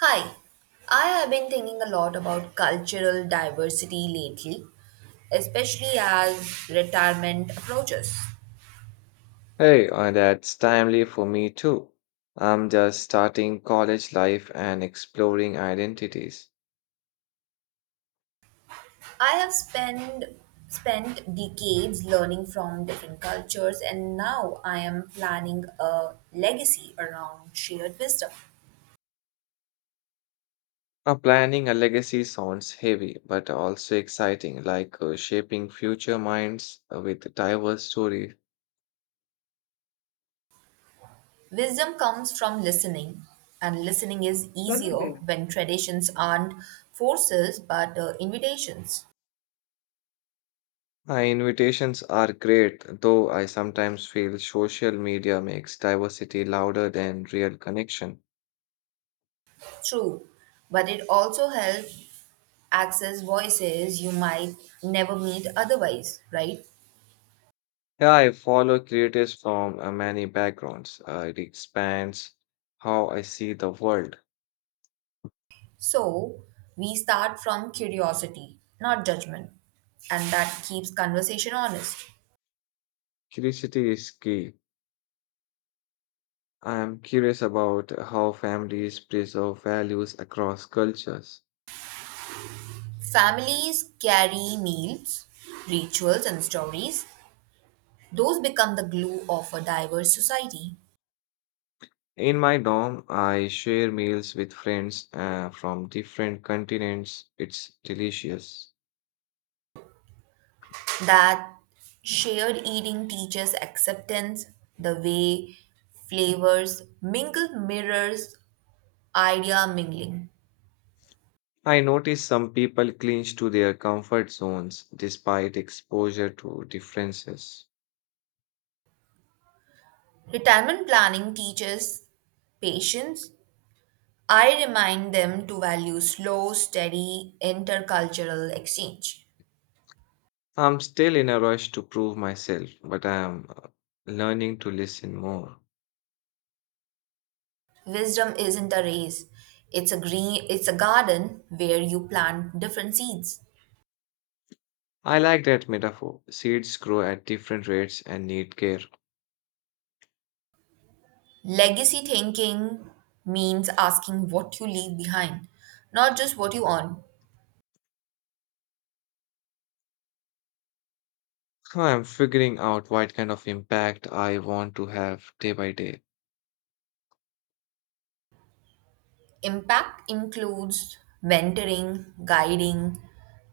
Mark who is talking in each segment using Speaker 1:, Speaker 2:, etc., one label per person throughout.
Speaker 1: Hi, I have been thinking a lot about cultural diversity lately, especially as retirement approaches.
Speaker 2: Hey, that's timely for me too. I'm just starting college life and exploring identities.
Speaker 1: I have spent decades learning from different cultures and now I am planning a legacy around shared wisdom.
Speaker 2: Planning a legacy sounds heavy, but also exciting, like shaping future minds with diverse stories.
Speaker 1: Wisdom comes from listening, and listening is easier when traditions aren't forces but invitations.
Speaker 2: Invitations are great, though I sometimes feel social media makes diversity louder than real connection.
Speaker 1: True, but it also helps access voices you might never meet otherwise, right?
Speaker 2: Yeah, I follow creators from many backgrounds. It expands how I see the world.
Speaker 1: So we start from curiosity, not judgment, and that keeps conversation honest.
Speaker 2: Curiosity is key. I am curious about how families preserve values across cultures.
Speaker 1: Families carry meals, rituals, and stories. Those become the glue of a diverse society.
Speaker 2: In my dorm, I share meals with friends from different continents. It's delicious.
Speaker 1: That shared eating teaches acceptance, the way flavors mingle mirrors idea mingling.
Speaker 2: I notice some people cling to their comfort zones despite exposure to differences.
Speaker 1: Retirement planning teaches patience. I remind them to value slow, steady intercultural exchange.
Speaker 2: I'm still in a rush to prove myself, but I am learning to listen more.
Speaker 1: Wisdom isn't a race. It's a garden where you plant different seeds.
Speaker 2: I like that metaphor. Seeds grow at different rates and need care.
Speaker 1: Legacy thinking means asking what you leave behind, not just what you own.
Speaker 2: So, I'm figuring out what kind of impact I want to have day by day.
Speaker 1: Impact includes mentoring, guiding,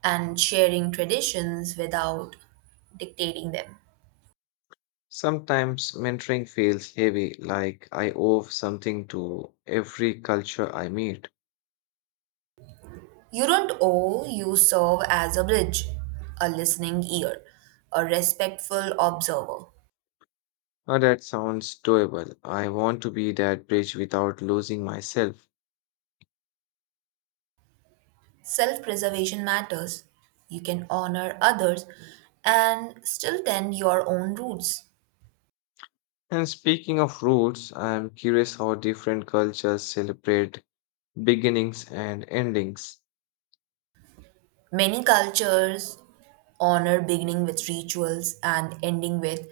Speaker 1: and sharing traditions without dictating them.
Speaker 2: Sometimes mentoring feels heavy, like I owe something to every culture I meet.
Speaker 1: You don't owe, you serve as a bridge, a listening ear, a respectful observer.
Speaker 2: Now that sounds doable. I want to be that bridge without losing myself.
Speaker 1: Self preservation matters. You can honor others and still tend your own roots.
Speaker 2: And speaking of roots, I'm curious how different cultures celebrate beginnings and endings.
Speaker 1: Many cultures honor beginning with rituals and ending with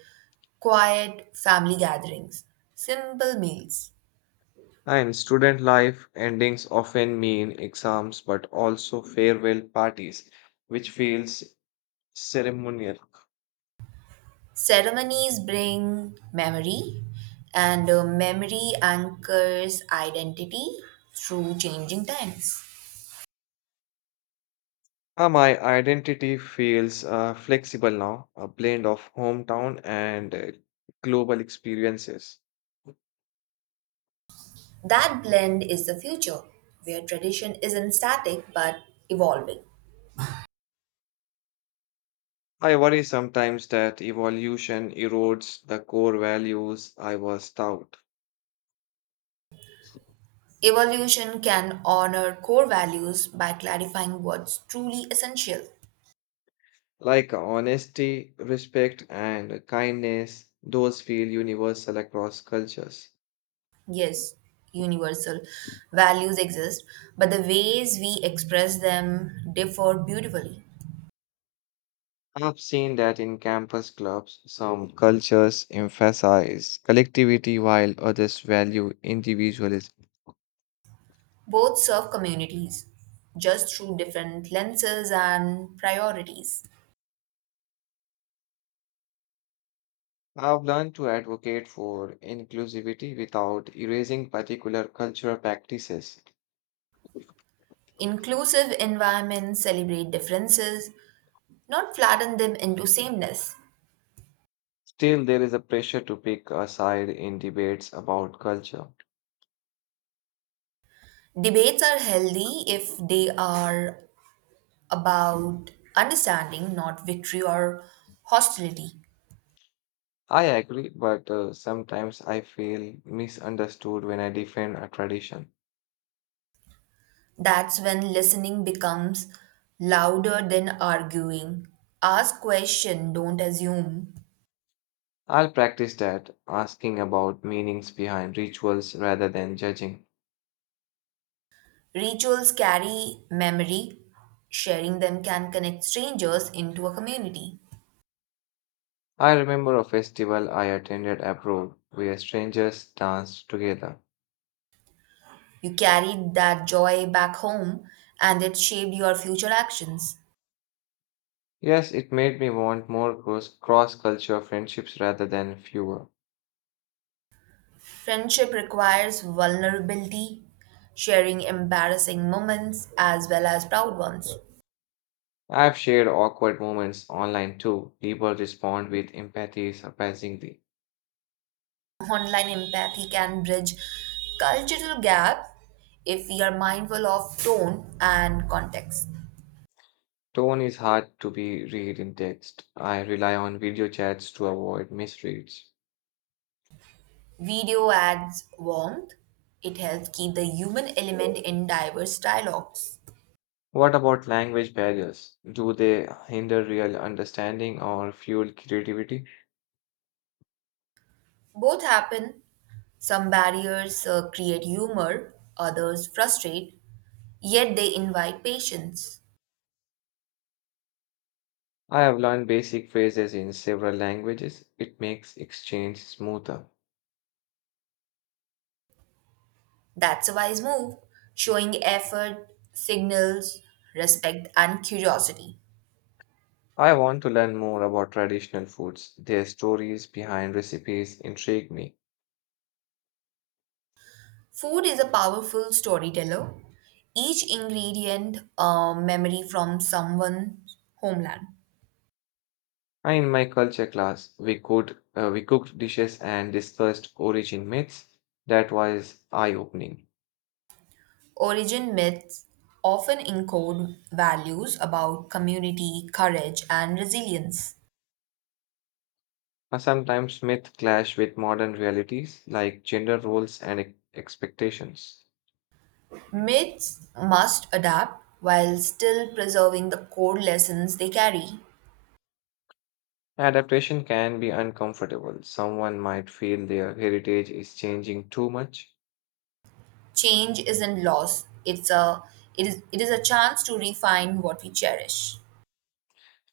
Speaker 1: quiet family gatherings, simple meals.
Speaker 2: In student life, endings often mean exams but also farewell parties, which feels ceremonial.
Speaker 1: Ceremonies bring memory, and memory anchors identity through changing times.
Speaker 2: Ah, my identity feels flexible now, a blend of hometown and global experiences.
Speaker 1: That blend is the future, where tradition isn't static but evolving.
Speaker 2: I worry sometimes that evolution erodes the core values I was taught,
Speaker 1: Evolution can honor core values by clarifying what's truly essential.
Speaker 2: like honesty, respect, and kindness. Those feel universal across cultures.
Speaker 1: Yes, universal values exist, but the ways we express them differ beautifully.
Speaker 2: I've seen that in campus clubs, some cultures emphasize collectivity while others value individualism.
Speaker 1: Both serve communities, just through different lenses and priorities.
Speaker 2: I've learned to advocate for inclusivity without erasing particular cultural practices.
Speaker 1: Inclusive environments celebrate differences, not flatten them into sameness.
Speaker 2: Still, there is a pressure to pick a side in debates about culture.
Speaker 1: Debates are healthy if they are about understanding, not victory or hostility.
Speaker 2: I agree, but sometimes I feel misunderstood when I defend a tradition.
Speaker 1: That's when listening becomes louder than arguing. Ask question, don't assume.
Speaker 2: I'll practice that, asking about meanings behind rituals rather than judging.
Speaker 1: Rituals carry memory. Sharing them can connect strangers into a community.
Speaker 2: I remember a festival I attended abroad where strangers danced together.
Speaker 1: You carried that joy back home and it shaped your future actions.
Speaker 2: Yes, it made me want more cross culture friendships rather than fewer.
Speaker 1: Friendship requires vulnerability, sharing embarrassing moments as well as proud ones.
Speaker 2: I've shared awkward moments online too. People respond with empathy surprisingly.
Speaker 1: Online empathy can bridge cultural gaps if we are mindful of tone and context.
Speaker 2: Tone is hard to be read in text. I rely on video chats to avoid misreads.
Speaker 1: Video adds warmth. It helps keep the human element in diverse dialogues.
Speaker 2: What about language barriers? Do they hinder real understanding or fuel creativity?
Speaker 1: Both happen. Some barriers create humor, others frustrate, yet they invite patience.
Speaker 2: I have learned basic phrases in several languages. It makes exchange smoother.
Speaker 1: That's a wise move, showing effort, signals, respect, and curiosity.
Speaker 2: I want to learn more about traditional foods. Their stories behind recipes intrigue me.
Speaker 1: Food is a powerful storyteller, each ingredient a memory from someone's homeland.
Speaker 2: And in my culture class, we cooked dishes and discussed origin myths. That was eye-opening.
Speaker 1: Origin myths often encode values about community, courage, and resilience.
Speaker 2: Sometimes myths clash with modern realities like gender roles and expectations.
Speaker 1: Myths must adapt while still preserving the core lessons they carry.
Speaker 2: Adaptation can be uncomfortable. Someone might feel their heritage is changing too much.
Speaker 1: Change isn't loss, it is a chance to refine what we cherish.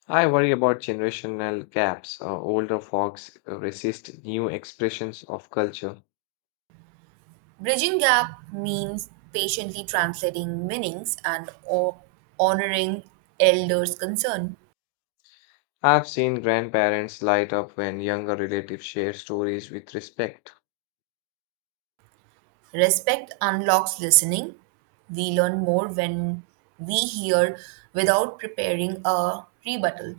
Speaker 2: I worry about generational gaps. Older folks resist new expressions of culture.
Speaker 1: Bridging gap means patiently translating meanings and honoring elders' concern.
Speaker 2: I've seen grandparents light up when younger relatives share stories with respect,
Speaker 1: Respect unlocks listening. We learn more when we hear without preparing a rebuttal.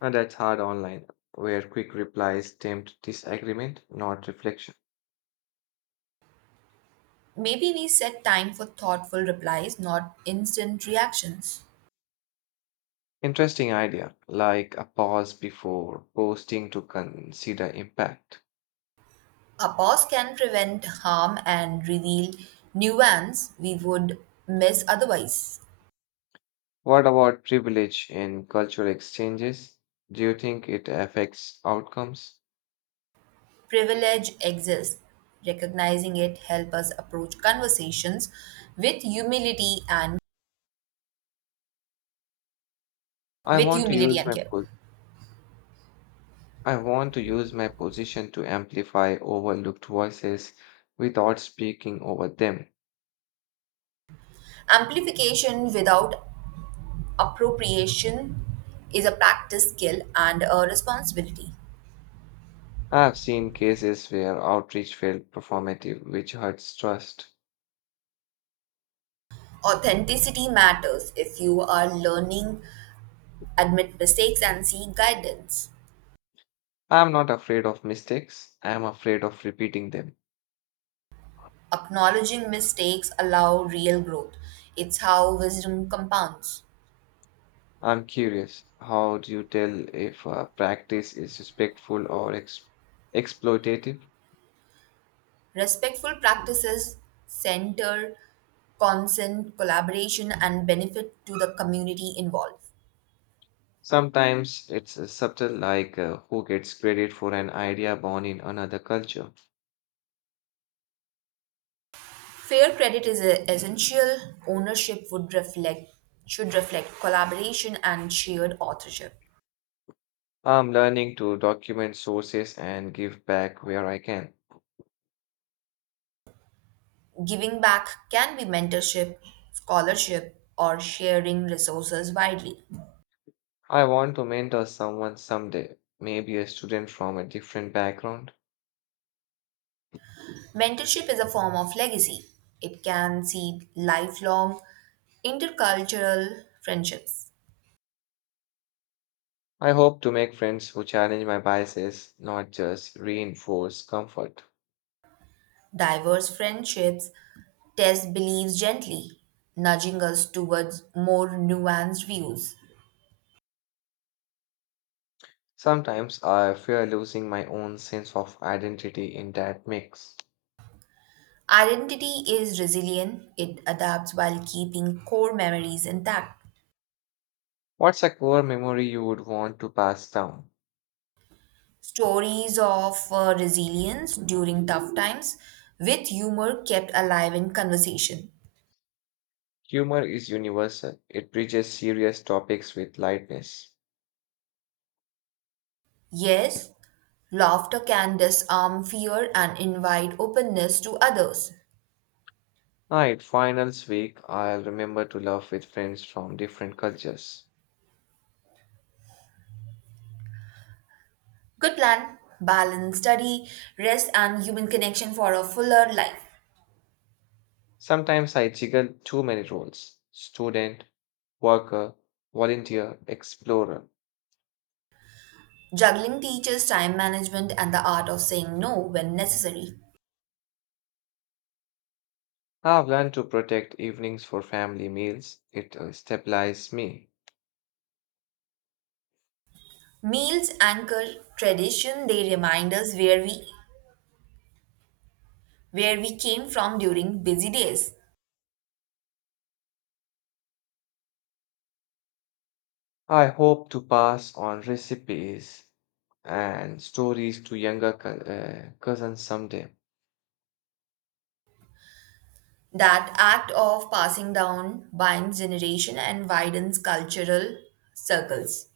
Speaker 2: and that's hard online, where quick replies tempt disagreement, not reflection.
Speaker 1: Maybe we set time for thoughtful replies, not instant reactions.
Speaker 2: Interesting idea, like a pause before posting to consider impact.
Speaker 1: A pause can prevent harm and reveal nuance we would miss otherwise.
Speaker 2: What about privilege in cultural exchanges? Do you think it affects outcomes?
Speaker 1: Privilege exists. Recognizing it helps us approach conversations with humility and
Speaker 2: I
Speaker 1: with
Speaker 2: want to
Speaker 1: humility
Speaker 2: use
Speaker 1: and
Speaker 2: my
Speaker 1: care.
Speaker 2: full I want to use my position to amplify overlooked voices without speaking over them.
Speaker 1: Amplification without appropriation is a practice skill and a responsibility.
Speaker 2: I have seen cases where outreach felt performative, which hurts trust.
Speaker 1: Authenticity matters if you are learning, admit mistakes, and seek guidance.
Speaker 2: I am not afraid of mistakes, I am afraid of repeating them.
Speaker 1: Acknowledging mistakes allow real growth. It's how wisdom compounds.
Speaker 2: I'm curious, how do you tell if a practice is respectful or exploitative?
Speaker 1: Respectful practices center consent, collaboration, and benefit to the community involved.
Speaker 2: Sometimes it's subtle, like who gets credit for an idea born in another culture.
Speaker 1: Fair credit is essential. Ownership would reflect should reflect collaboration and shared authorship.
Speaker 2: I'm learning to document sources and give back where I can.
Speaker 1: Giving back can be mentorship, scholarship, or sharing resources widely.
Speaker 2: I want to mentor someone someday, maybe a student from a different background.
Speaker 1: Mentorship is a form of legacy. It can seed lifelong intercultural friendships.
Speaker 2: I hope to make friends who challenge my biases, not just reinforce comfort.
Speaker 1: Diverse friendships test beliefs gently, nudging us towards more nuanced views.
Speaker 2: Sometimes I fear losing my own sense of identity in that mix.
Speaker 1: Identity is resilient, it adapts while keeping core memories intact.
Speaker 2: What's a core memory you would want to pass down?
Speaker 1: Stories of resilience during tough times with humor kept alive in conversation.
Speaker 2: Humor is universal, it bridges serious topics with lightness.
Speaker 1: Yes, laughter can disarm fear and invite openness to others.
Speaker 2: Right, finals week, I'll remember to laugh with friends from different cultures.
Speaker 1: Good plan. Balance study, rest, and human connection for a fuller life.
Speaker 2: Sometimes I jiggle too many roles student, worker, volunteer, explorer.
Speaker 1: Juggling teaches time management and the art of saying no when necessary.
Speaker 2: I've learned to protect evenings for family meals, it stabilizes me.
Speaker 1: Meals anchor tradition, they remind us where we came from during busy days.
Speaker 2: I hope to pass on recipes and stories to younger cousins someday.
Speaker 1: That act of passing down binds generation and widens cultural circles.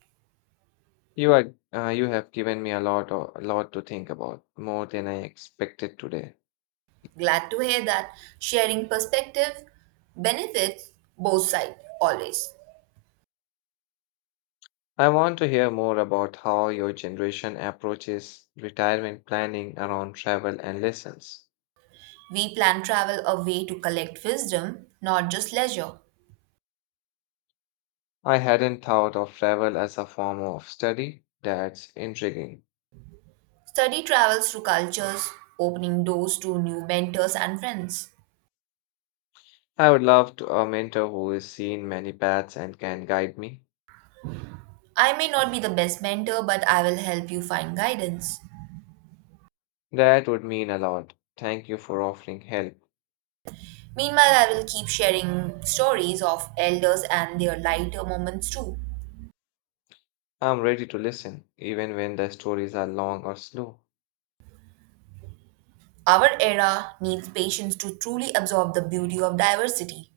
Speaker 2: You are, you have given me a lot, a lot to think about, more than I expected today.
Speaker 1: Glad to hear that sharing perspective benefits both sides always.
Speaker 2: I want to hear more about how your generation approaches retirement planning around travel and lessons.
Speaker 1: We plan travel a way to collect wisdom, not just leisure.
Speaker 2: I hadn't thought of travel as a form of study. That's intriguing.
Speaker 1: Study travels through cultures, opening doors to new mentors and friends.
Speaker 2: I would love to a mentor who has seen many paths and can guide me.
Speaker 1: I may not be the best mentor, but I will help you find guidance.
Speaker 2: That would mean a lot. Thank you for offering help.
Speaker 1: Meanwhile, I will keep sharing stories of elders and their lighter moments too.
Speaker 2: I'm ready to listen, even when the stories are long or slow.
Speaker 1: Our era needs patience to truly absorb the beauty of diversity.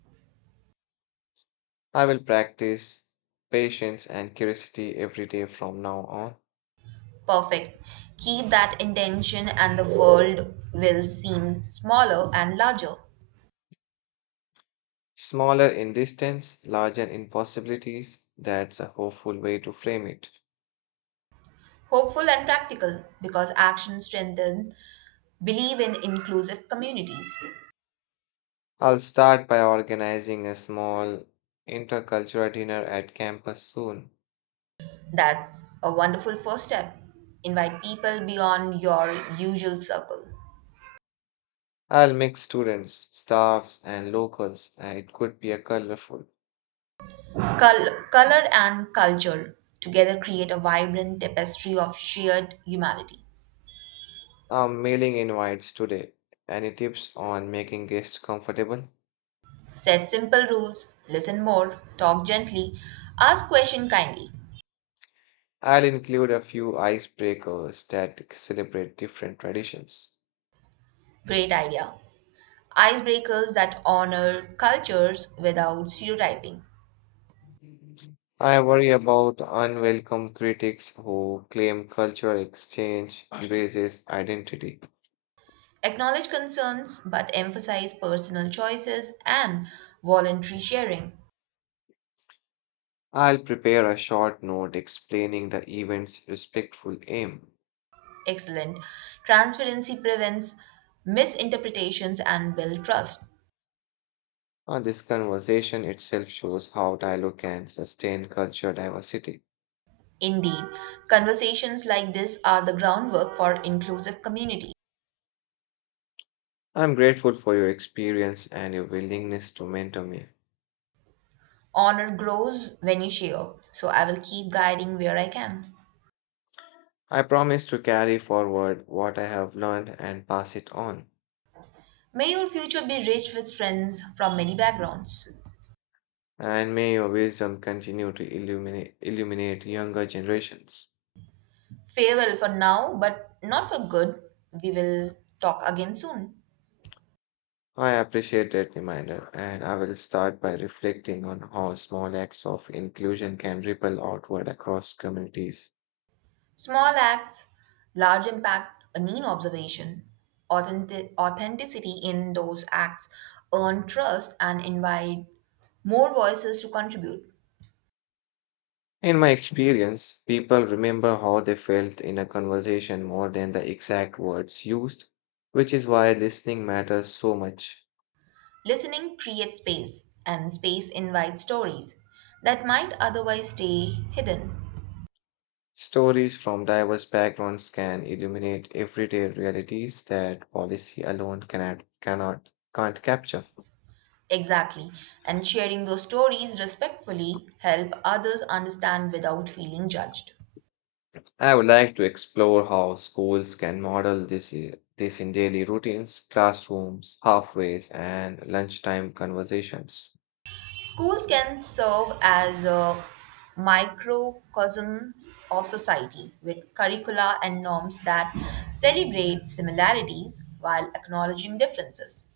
Speaker 2: I will practice patience and curiosity every day from now on.
Speaker 1: Perfect. Keep that intention, and the world will seem smaller and larger.
Speaker 2: Smaller in distance, larger in possibilities. That's a hopeful way to frame it.
Speaker 1: Hopeful and practical, because action strengthens believe in inclusive communities.
Speaker 2: I'll start by organizing a small intercultural dinner at campus soon.
Speaker 1: That's a wonderful first step. Invite people beyond your usual circle.
Speaker 2: I'll mix students, staffs, and locals. It could be a colorful.
Speaker 1: Color and culture together create a vibrant tapestry of shared humanity.
Speaker 2: I'm mailing invites today. Any tips on making guests comfortable?
Speaker 1: Set simple rules, listen more, talk gently, ask questions kindly.
Speaker 2: I'll include a few icebreakers that celebrate different traditions.
Speaker 1: Great idea. Icebreakers that honor cultures without stereotyping.
Speaker 2: I worry about unwelcome critics who claim cultural exchange erases identity.
Speaker 1: Acknowledge concerns but emphasize personal choices and voluntary sharing.
Speaker 2: I'll prepare a short note explaining the event's respectful aim.
Speaker 1: Excellent. Transparency prevents misinterpretations and build trust.
Speaker 2: This conversation itself shows how dialogue can sustain cultural diversity.
Speaker 1: Indeed, conversations like this are the groundwork for inclusive community.
Speaker 2: I'm grateful for your experience and your willingness to mentor me.
Speaker 1: Honor grows when you share, so I will keep guiding where I can.
Speaker 2: I promise to carry forward what I have learned and pass it on.
Speaker 1: May your future be rich with friends from many backgrounds.
Speaker 2: And may your wisdom continue to illuminate younger generations.
Speaker 1: Farewell for now, but not for good. We will talk again soon.
Speaker 2: I appreciate that reminder, and I will start by reflecting on how small acts of inclusion can ripple outward across communities.
Speaker 1: Small acts, large impact, a neat observation, authenticity in those acts earn trust and invite more voices to contribute.
Speaker 2: In my experience, people remember how they felt in a conversation more than the exact words used, which is why listening matters so much.
Speaker 1: Listening creates space, and space invites stories that might otherwise stay hidden.
Speaker 2: Stories from diverse backgrounds can illuminate everyday realities that policy alone cannot can't capture.
Speaker 1: Exactly, and sharing those stories respectfully help others understand without feeling judged.
Speaker 2: I would like to explore how schools can model this in daily routines, classrooms, halfways, and lunchtime conversations.
Speaker 1: Schools can serve as a microcosm of society with curricula and norms that celebrate similarities while acknowledging differences.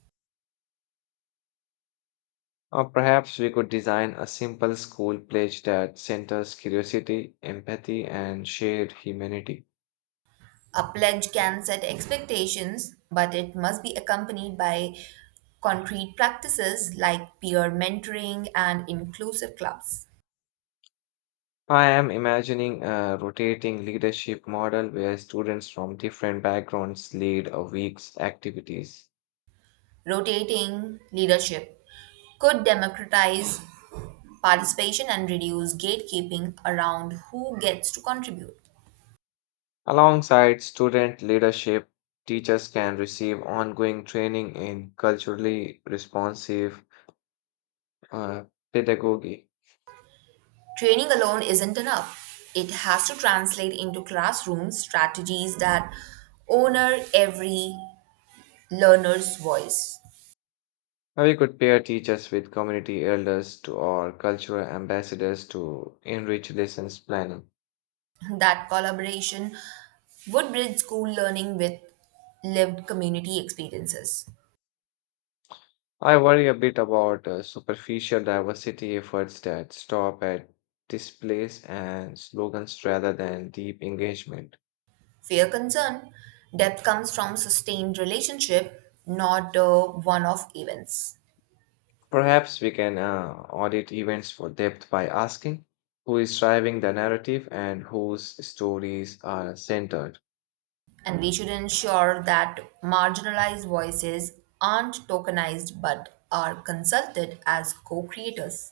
Speaker 2: Or perhaps we could design a simple school pledge that centers curiosity, empathy, and shared humanity.
Speaker 1: A pledge can set expectations, but it must be accompanied by concrete practices like peer mentoring and inclusive clubs.
Speaker 2: I am imagining a rotating leadership model where students from different backgrounds lead a week's activities.
Speaker 1: Rotating leadership could democratize participation and reduce gatekeeping around who gets to contribute.
Speaker 2: Alongside student leadership, teachers can receive ongoing training in culturally responsive uh, pedagogy.
Speaker 1: Training alone isn't enough. It has to translate into classroom strategies that honor every learner's voice.
Speaker 2: Or you could pair teachers with community elders to, or cultural ambassadors to enrich lessons planning.
Speaker 1: That collaboration would bridge school learning with lived community experiences.
Speaker 2: I worry a bit about superficial diversity efforts that stop at displays and slogans rather than deep engagement.
Speaker 1: Fair concern, depth comes from sustained relationship, not one-off events.
Speaker 2: Perhaps we can audit events for depth by asking who is driving the narrative and whose stories are centered.
Speaker 1: And we should ensure that marginalized voices aren't tokenized but are consulted as co-creators.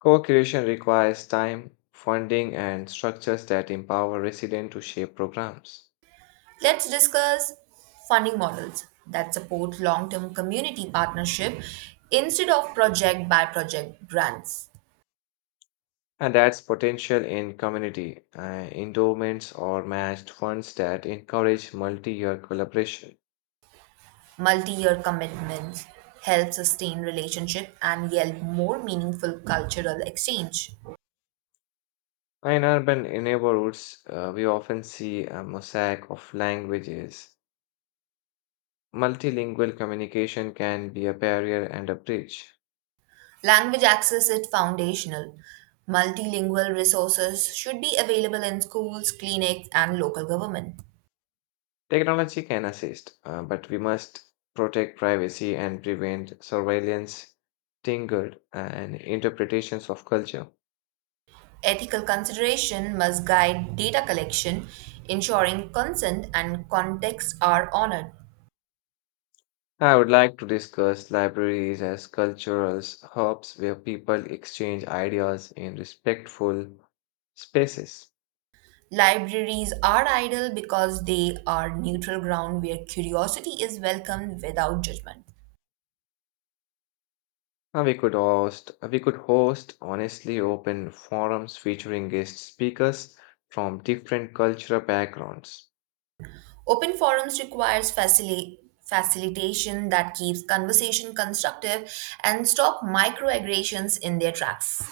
Speaker 2: Co creation requires time, funding, and structures that empower residents to shape programs.
Speaker 1: Let's discuss funding models that support long term community partnership instead of project by project grants.
Speaker 2: And that's potential in community endowments or matched funds that encourage multi year collaboration.
Speaker 1: Multi year commitments help sustain relationship and yield more meaningful cultural exchange.
Speaker 2: In urban neighborhoods, we often see a mosaic of languages. Multilingual communication can be a barrier and a bridge.
Speaker 1: Language access is foundational. Multilingual resources should be available in schools, clinics, and local government.
Speaker 2: Technology can assist, but we must protect privacy and prevent surveillance, tingled and interpretations of culture.
Speaker 1: Ethical consideration must guide data collection, ensuring consent and context are honored.
Speaker 2: I would like to discuss libraries as cultural hubs where people exchange ideas in respectful spaces.
Speaker 1: Libraries are ideal because they are neutral ground where curiosity is welcomed without judgment.
Speaker 2: We could host honestly open forums featuring guest speakers from different cultural backgrounds.
Speaker 1: Open forums requires facilitation that keeps conversation constructive and stop microaggressions in their tracks.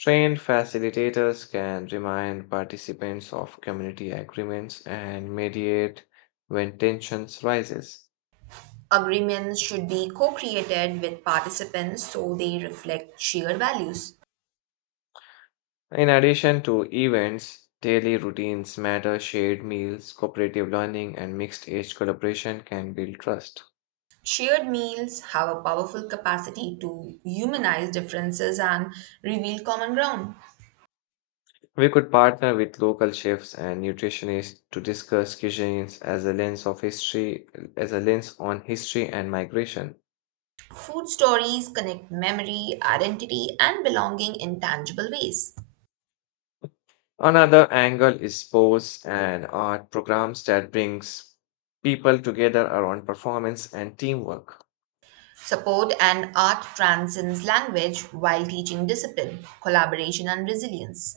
Speaker 2: Trained facilitators can remind participants of community agreements and mediate when tensions rises.
Speaker 1: Agreements should be co-created with participants so they reflect shared values.
Speaker 2: In addition to events, daily routines matter, shared meals, cooperative learning, and mixed age collaboration can build trust.
Speaker 1: Shared meals have a powerful capacity to humanize differences and reveal common ground.
Speaker 2: We could partner with local chefs and nutritionists to discuss cuisines as a lens of history, as a lens on history and migration.
Speaker 1: Food stories connect memory, identity, and belonging in tangible ways.
Speaker 2: Another angle is sports and art programs that brings people together around performance and teamwork.
Speaker 1: Support and art transcends language while teaching discipline, collaboration, and resilience.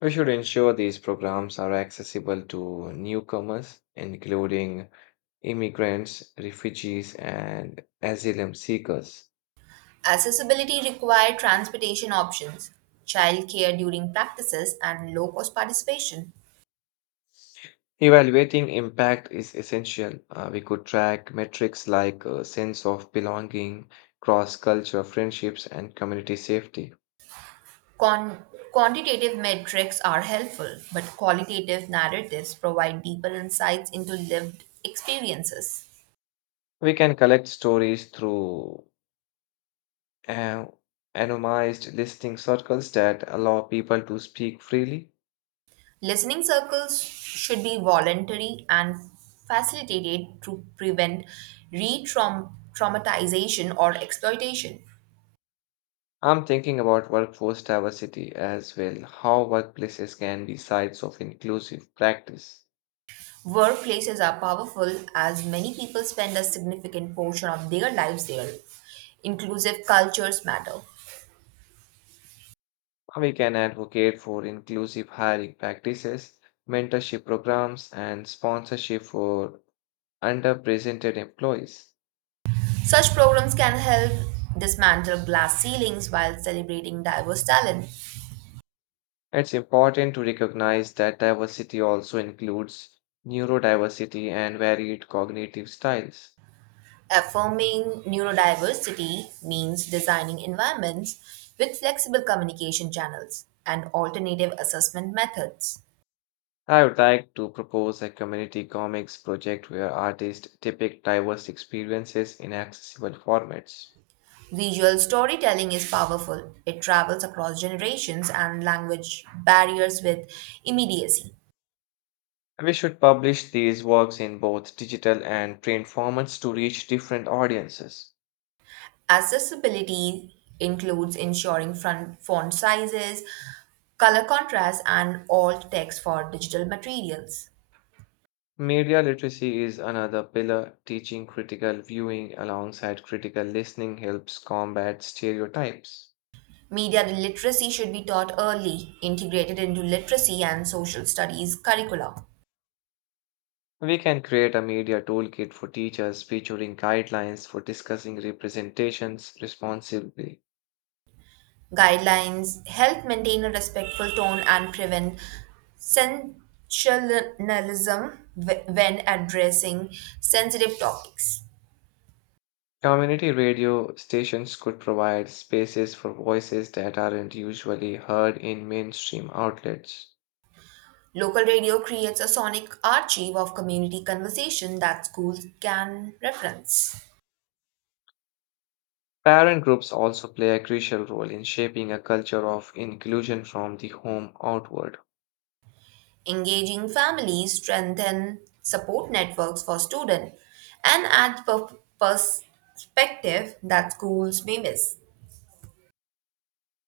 Speaker 2: We should ensure these programs are accessible to newcomers, including immigrants, refugees, and asylum seekers.
Speaker 1: Accessibility require transportation options, childcare during practices, and low cost participation.
Speaker 2: Evaluating impact is essential. We could track metrics like sense of belonging, cross cultural friendships, and community safety.
Speaker 1: Con- Quantitative metrics are helpful, but qualitative narratives provide deeper insights into lived experiences.
Speaker 2: We can collect stories through uh, anonymized listing circles that allow people to speak freely.
Speaker 1: Listening circles should be voluntary and facilitated to prevent re traumatization or exploitation.
Speaker 2: I'm thinking about workforce diversity as well, how workplaces can be sites of inclusive practice.
Speaker 1: Workplaces are powerful as many people spend a significant portion of their lives there. Inclusive cultures matter.
Speaker 2: We can advocate for inclusive hiring practices, mentorship programs, and sponsorship for underrepresented employees.
Speaker 1: Such programs can help dismantle glass ceilings while celebrating diverse talent.
Speaker 2: It's important to recognize that diversity also includes neurodiversity and varied cognitive styles.
Speaker 1: Affirming neurodiversity means designing environments with flexible communication channels and alternative assessment methods.
Speaker 2: I would like to propose a community comics project where artists depict diverse experiences in accessible formats.
Speaker 1: Visual storytelling is powerful. It travels across generations and language barriers with immediacy.
Speaker 2: We should publish these works in both digital and print formats to reach different audiences.
Speaker 1: Accessibility includes ensuring front font sizes, color contrast, and alt text for digital materials.
Speaker 2: Media literacy is another pillar. Teaching critical viewing alongside critical listening helps combat stereotypes.
Speaker 1: Media literacy should be taught early, integrated into literacy and social studies curricula.
Speaker 2: We can create a media toolkit for teachers featuring guidelines for discussing representations responsibly.
Speaker 1: Guidelines help maintain a respectful tone and prevent sensationalism when addressing sensitive topics.
Speaker 2: Community radio stations could provide spaces for voices that aren't usually heard in mainstream outlets.
Speaker 1: Local radio creates a sonic archive of community conversation that schools can reference.
Speaker 2: Parent groups also play a crucial role in shaping a culture of inclusion from the home outward.
Speaker 1: Engaging families strengthen support networks for students and add perspective that schools may miss.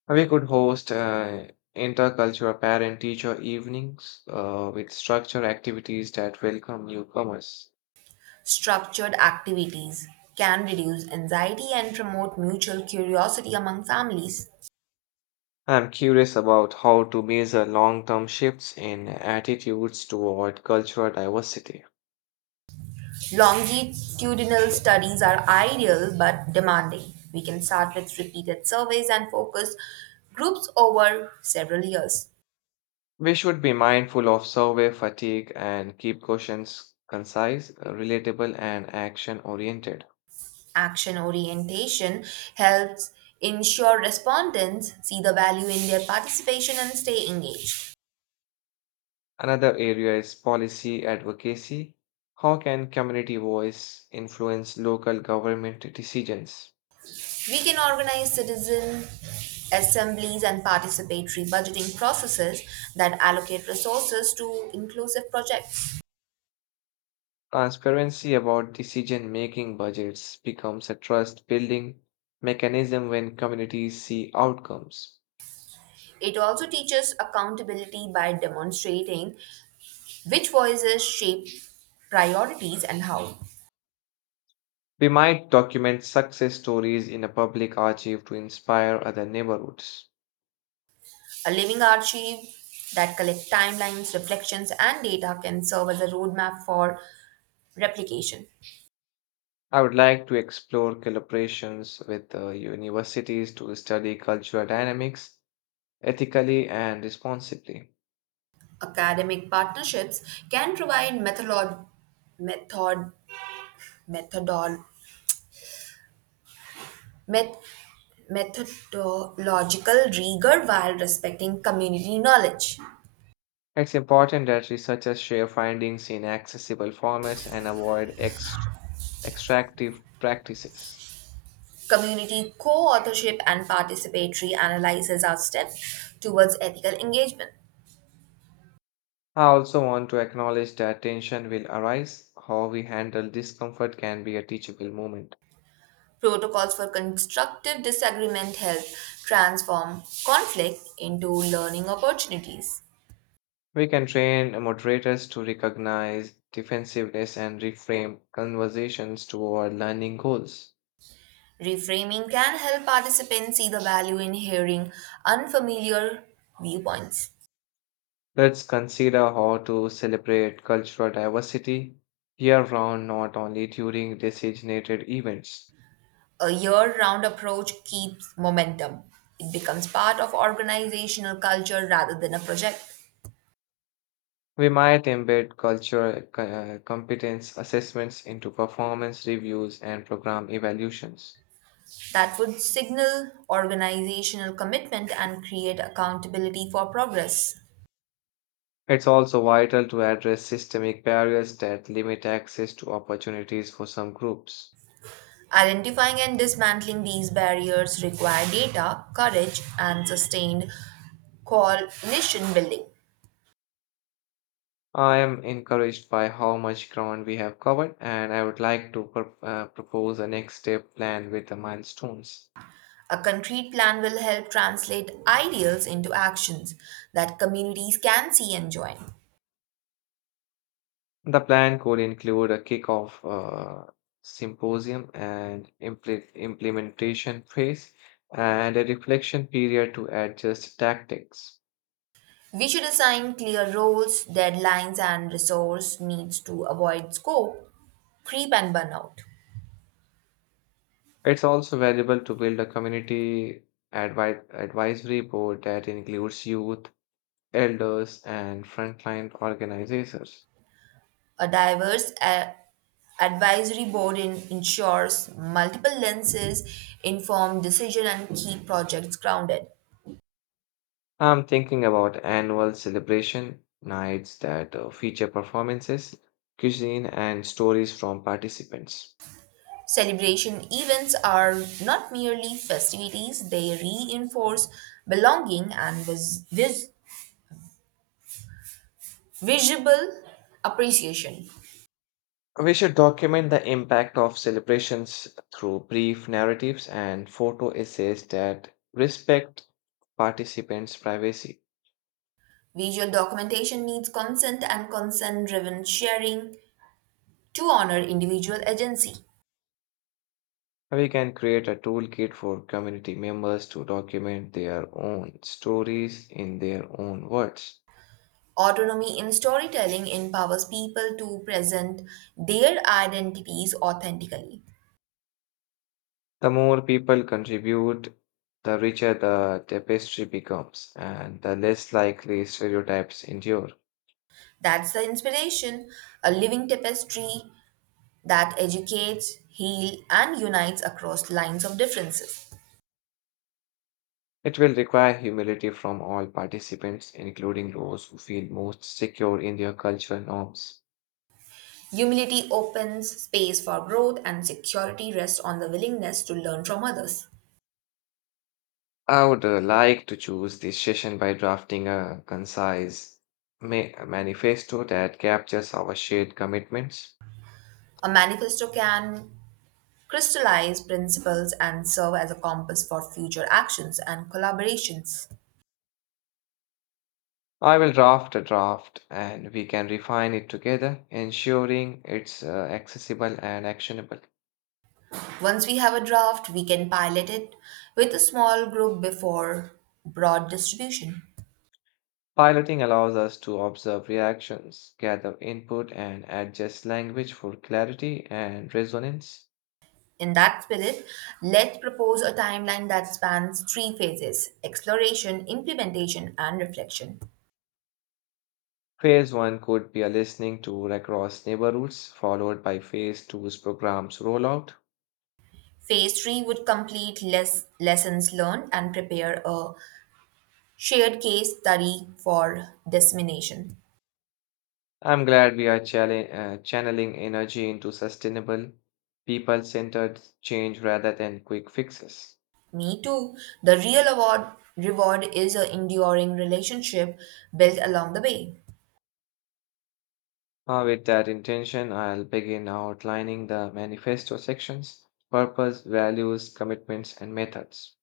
Speaker 2: We could host intercultural parent teacher evenings with structured activities that welcome newcomers.
Speaker 1: Structured activities can reduce anxiety and promote mutual curiosity among families.
Speaker 2: I'm curious about how to measure long term shifts in attitudes toward cultural diversity.
Speaker 1: Longitudinal studies are ideal but demanding. We can start with repeated surveys and focus groups over several years.
Speaker 2: We should be mindful of survey fatigue and keep questions concise, relatable, and action oriented.
Speaker 1: Action orientation helps ensure respondents see the value in their participation and stay engaged.
Speaker 2: Another area is policy advocacy. How can community voice influence local government decisions?
Speaker 1: We can organize citizen assemblies and participatory budgeting processes that allocate resources to inclusive projects.
Speaker 2: Transparency about decision making budgets becomes a trust building mechanism when communities see outcomes.
Speaker 1: It also teaches accountability by demonstrating which voices shape priorities and how.
Speaker 2: We might document success stories in a public archive to inspire other neighborhoods.
Speaker 1: A living archive that collects timelines, reflections, and data can serve as a roadmap for replication.
Speaker 2: I would like to explore collaborations with universities to study cultural dynamics ethically and responsibly.
Speaker 1: Academic partnerships can provide method, methodol, met, methodological rigor while respecting community knowledge.
Speaker 2: It's important that researchers share findings in accessible formats and avoid extractive practices.
Speaker 1: Community co authorship and participatory analysis are steps towards ethical engagement.
Speaker 2: I also want to acknowledge that tension will arise. How we handle discomfort can be a teachable moment.
Speaker 1: Protocols for constructive disagreement help transform conflict into learning opportunities.
Speaker 2: We can train moderators to recognize defensiveness and reframe conversations toward learning goals.
Speaker 1: Reframing can help participants see the value in hearing unfamiliar viewpoints.
Speaker 2: Let's consider how to celebrate cultural diversity year round, not only during designated events.
Speaker 1: A year round approach keeps momentum. It becomes part of organizational culture rather than a project.
Speaker 2: We might embed cultural competence assessments into performance reviews and program evaluations.
Speaker 1: That would signal organizational commitment and create accountability for progress.
Speaker 2: It's also vital to address systemic barriers that limit access to opportunities for some groups.
Speaker 1: Identifying and dismantling these barriers require data, courage, and sustained coalition building.
Speaker 2: I am encouraged by how much ground we have covered, and I would like to propose a next step plan with the milestones.
Speaker 1: A concrete plan will help translate ideals into actions that communities can see and join.
Speaker 2: The plan could include a kickoff symposium and implementation phase and a reflection period to adjust tactics.
Speaker 1: We should assign clear roles, deadlines, and resource needs to avoid scope, creep, and burnout.
Speaker 2: It's also valuable to build a community advisory board that includes youth, elders, and frontline organizers.
Speaker 1: A diverse advisory board ensures multiple lenses, inform decision, and keep projects grounded.
Speaker 2: I'm thinking about annual celebration nights that feature performances, cuisine, and stories from participants.
Speaker 1: Celebration events are not merely festivities, they reinforce belonging and visual appreciation.
Speaker 2: We should document the impact of celebrations through brief narratives and photo essays that respect participants' privacy.
Speaker 1: Visual documentation needs consent and consent driven sharing to honor individual agency.
Speaker 2: We can create a toolkit for community members to document their own stories in their own words.
Speaker 1: Autonomy in storytelling empowers people to present their identities authentically.
Speaker 2: The more people contribute, the richer the tapestry becomes and the less likely stereotypes endure.
Speaker 1: That's the inspiration, a living tapestry that educates, heals, and unites across lines of differences.
Speaker 2: It will require humility from all participants, including those who feel most secure in their cultural norms.
Speaker 1: Humility opens space for growth, and security rests on the willingness to learn from others.
Speaker 2: I would like to choose this session by drafting a concise manifesto that captures our shared commitments.
Speaker 1: A manifesto can crystallize principles and serve as a compass for future actions and collaborations.
Speaker 2: I will draft a draft and we can refine it together, ensuring it's accessible and actionable.
Speaker 1: Once we have a draft, we can pilot it with a small group before broad distribution.
Speaker 2: Piloting allows us to observe reactions, gather input, and adjust language for clarity and resonance.
Speaker 1: In that spirit, let's propose a timeline that spans three phases exploration, implementation, and reflection.
Speaker 2: Phase one could be a listening tour across neighborhoods, followed by phase two's program's rollout.
Speaker 1: Phase 3 would complete lessons learned and prepare a shared case study for dissemination.
Speaker 2: I'm glad we are channeling energy into sustainable, people centered change rather than quick fixes.
Speaker 1: Me too. The real award reward is an enduring relationship built along the way.
Speaker 2: With that intention, I'll begin outlining the manifesto sections purpose, values, commitments, and methods.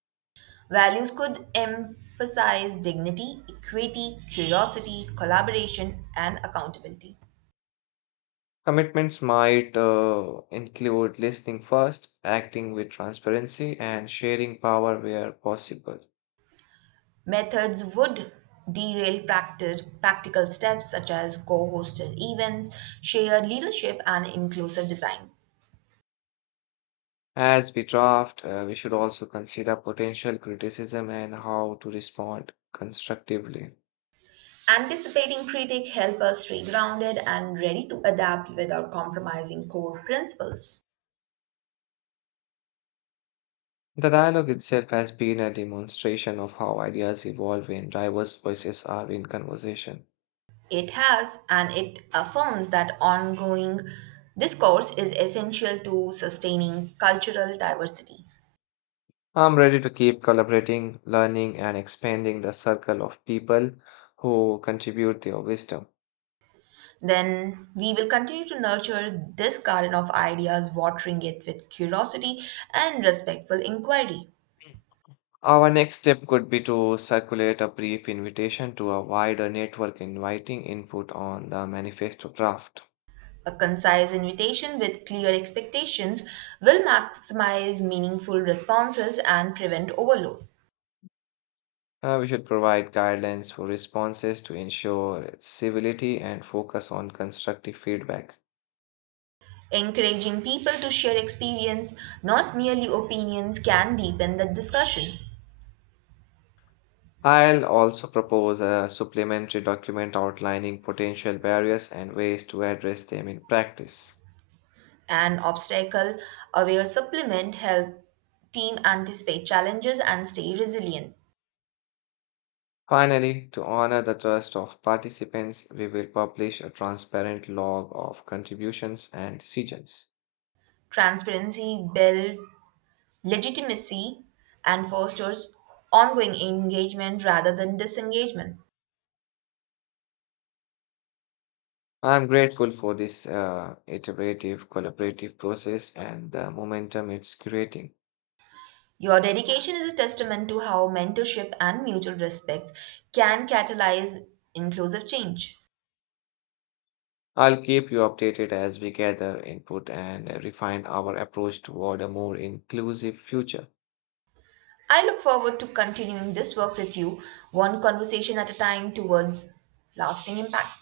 Speaker 1: Values could emphasize dignity, equity, curiosity, collaboration, and accountability.
Speaker 2: Commitments might include listening first, acting with transparency, and sharing power where possible.
Speaker 1: Methods would derail practical steps such as co-hosted events, shared leadership, and inclusive design.
Speaker 2: As we draft, we should also consider potential criticism and how to respond constructively.
Speaker 1: Anticipating critique help us stay grounded and ready to adapt without compromising core principles.
Speaker 2: The dialogue itself has been a demonstration of how ideas evolve when diverse voices are in conversation.
Speaker 1: It has, and it affirms that ongoing discourse is essential to sustaining cultural diversity.
Speaker 2: I'm ready to keep collaborating, learning, and expanding the circle of people who contribute their wisdom.
Speaker 1: Then we will continue to nurture this garden of ideas, watering it with curiosity and respectful inquiry.
Speaker 2: Our next step could be to circulate a brief invitation to a wider network inviting input on the manifesto draft.
Speaker 1: A concise invitation with clear expectations will maximize meaningful responses and prevent overload.
Speaker 2: We should provide guidelines for responses to ensure civility and focus on constructive feedback.
Speaker 1: Encouraging people to share experience, not merely opinions, can deepen the discussion.
Speaker 2: I'll also propose a supplementary document outlining potential barriers and ways to address them in practice.
Speaker 1: An obstacle aware supplement help team anticipate challenges and stay resilient.
Speaker 2: Finally, to honor the trust of participants, we will publish a transparent log of contributions and decisions.
Speaker 1: Transparency builds legitimacy and fosters ongoing engagement rather than disengagement.
Speaker 2: I'm grateful for this iterative collaborative process and the momentum it's creating.
Speaker 1: Your dedication is a testament to how mentorship and mutual respect can catalyze inclusive change.
Speaker 2: I'll keep you updated as we gather input and refine our approach toward a more inclusive future.
Speaker 1: I look forward to continuing this work with you, one conversation at a time towards lasting impact.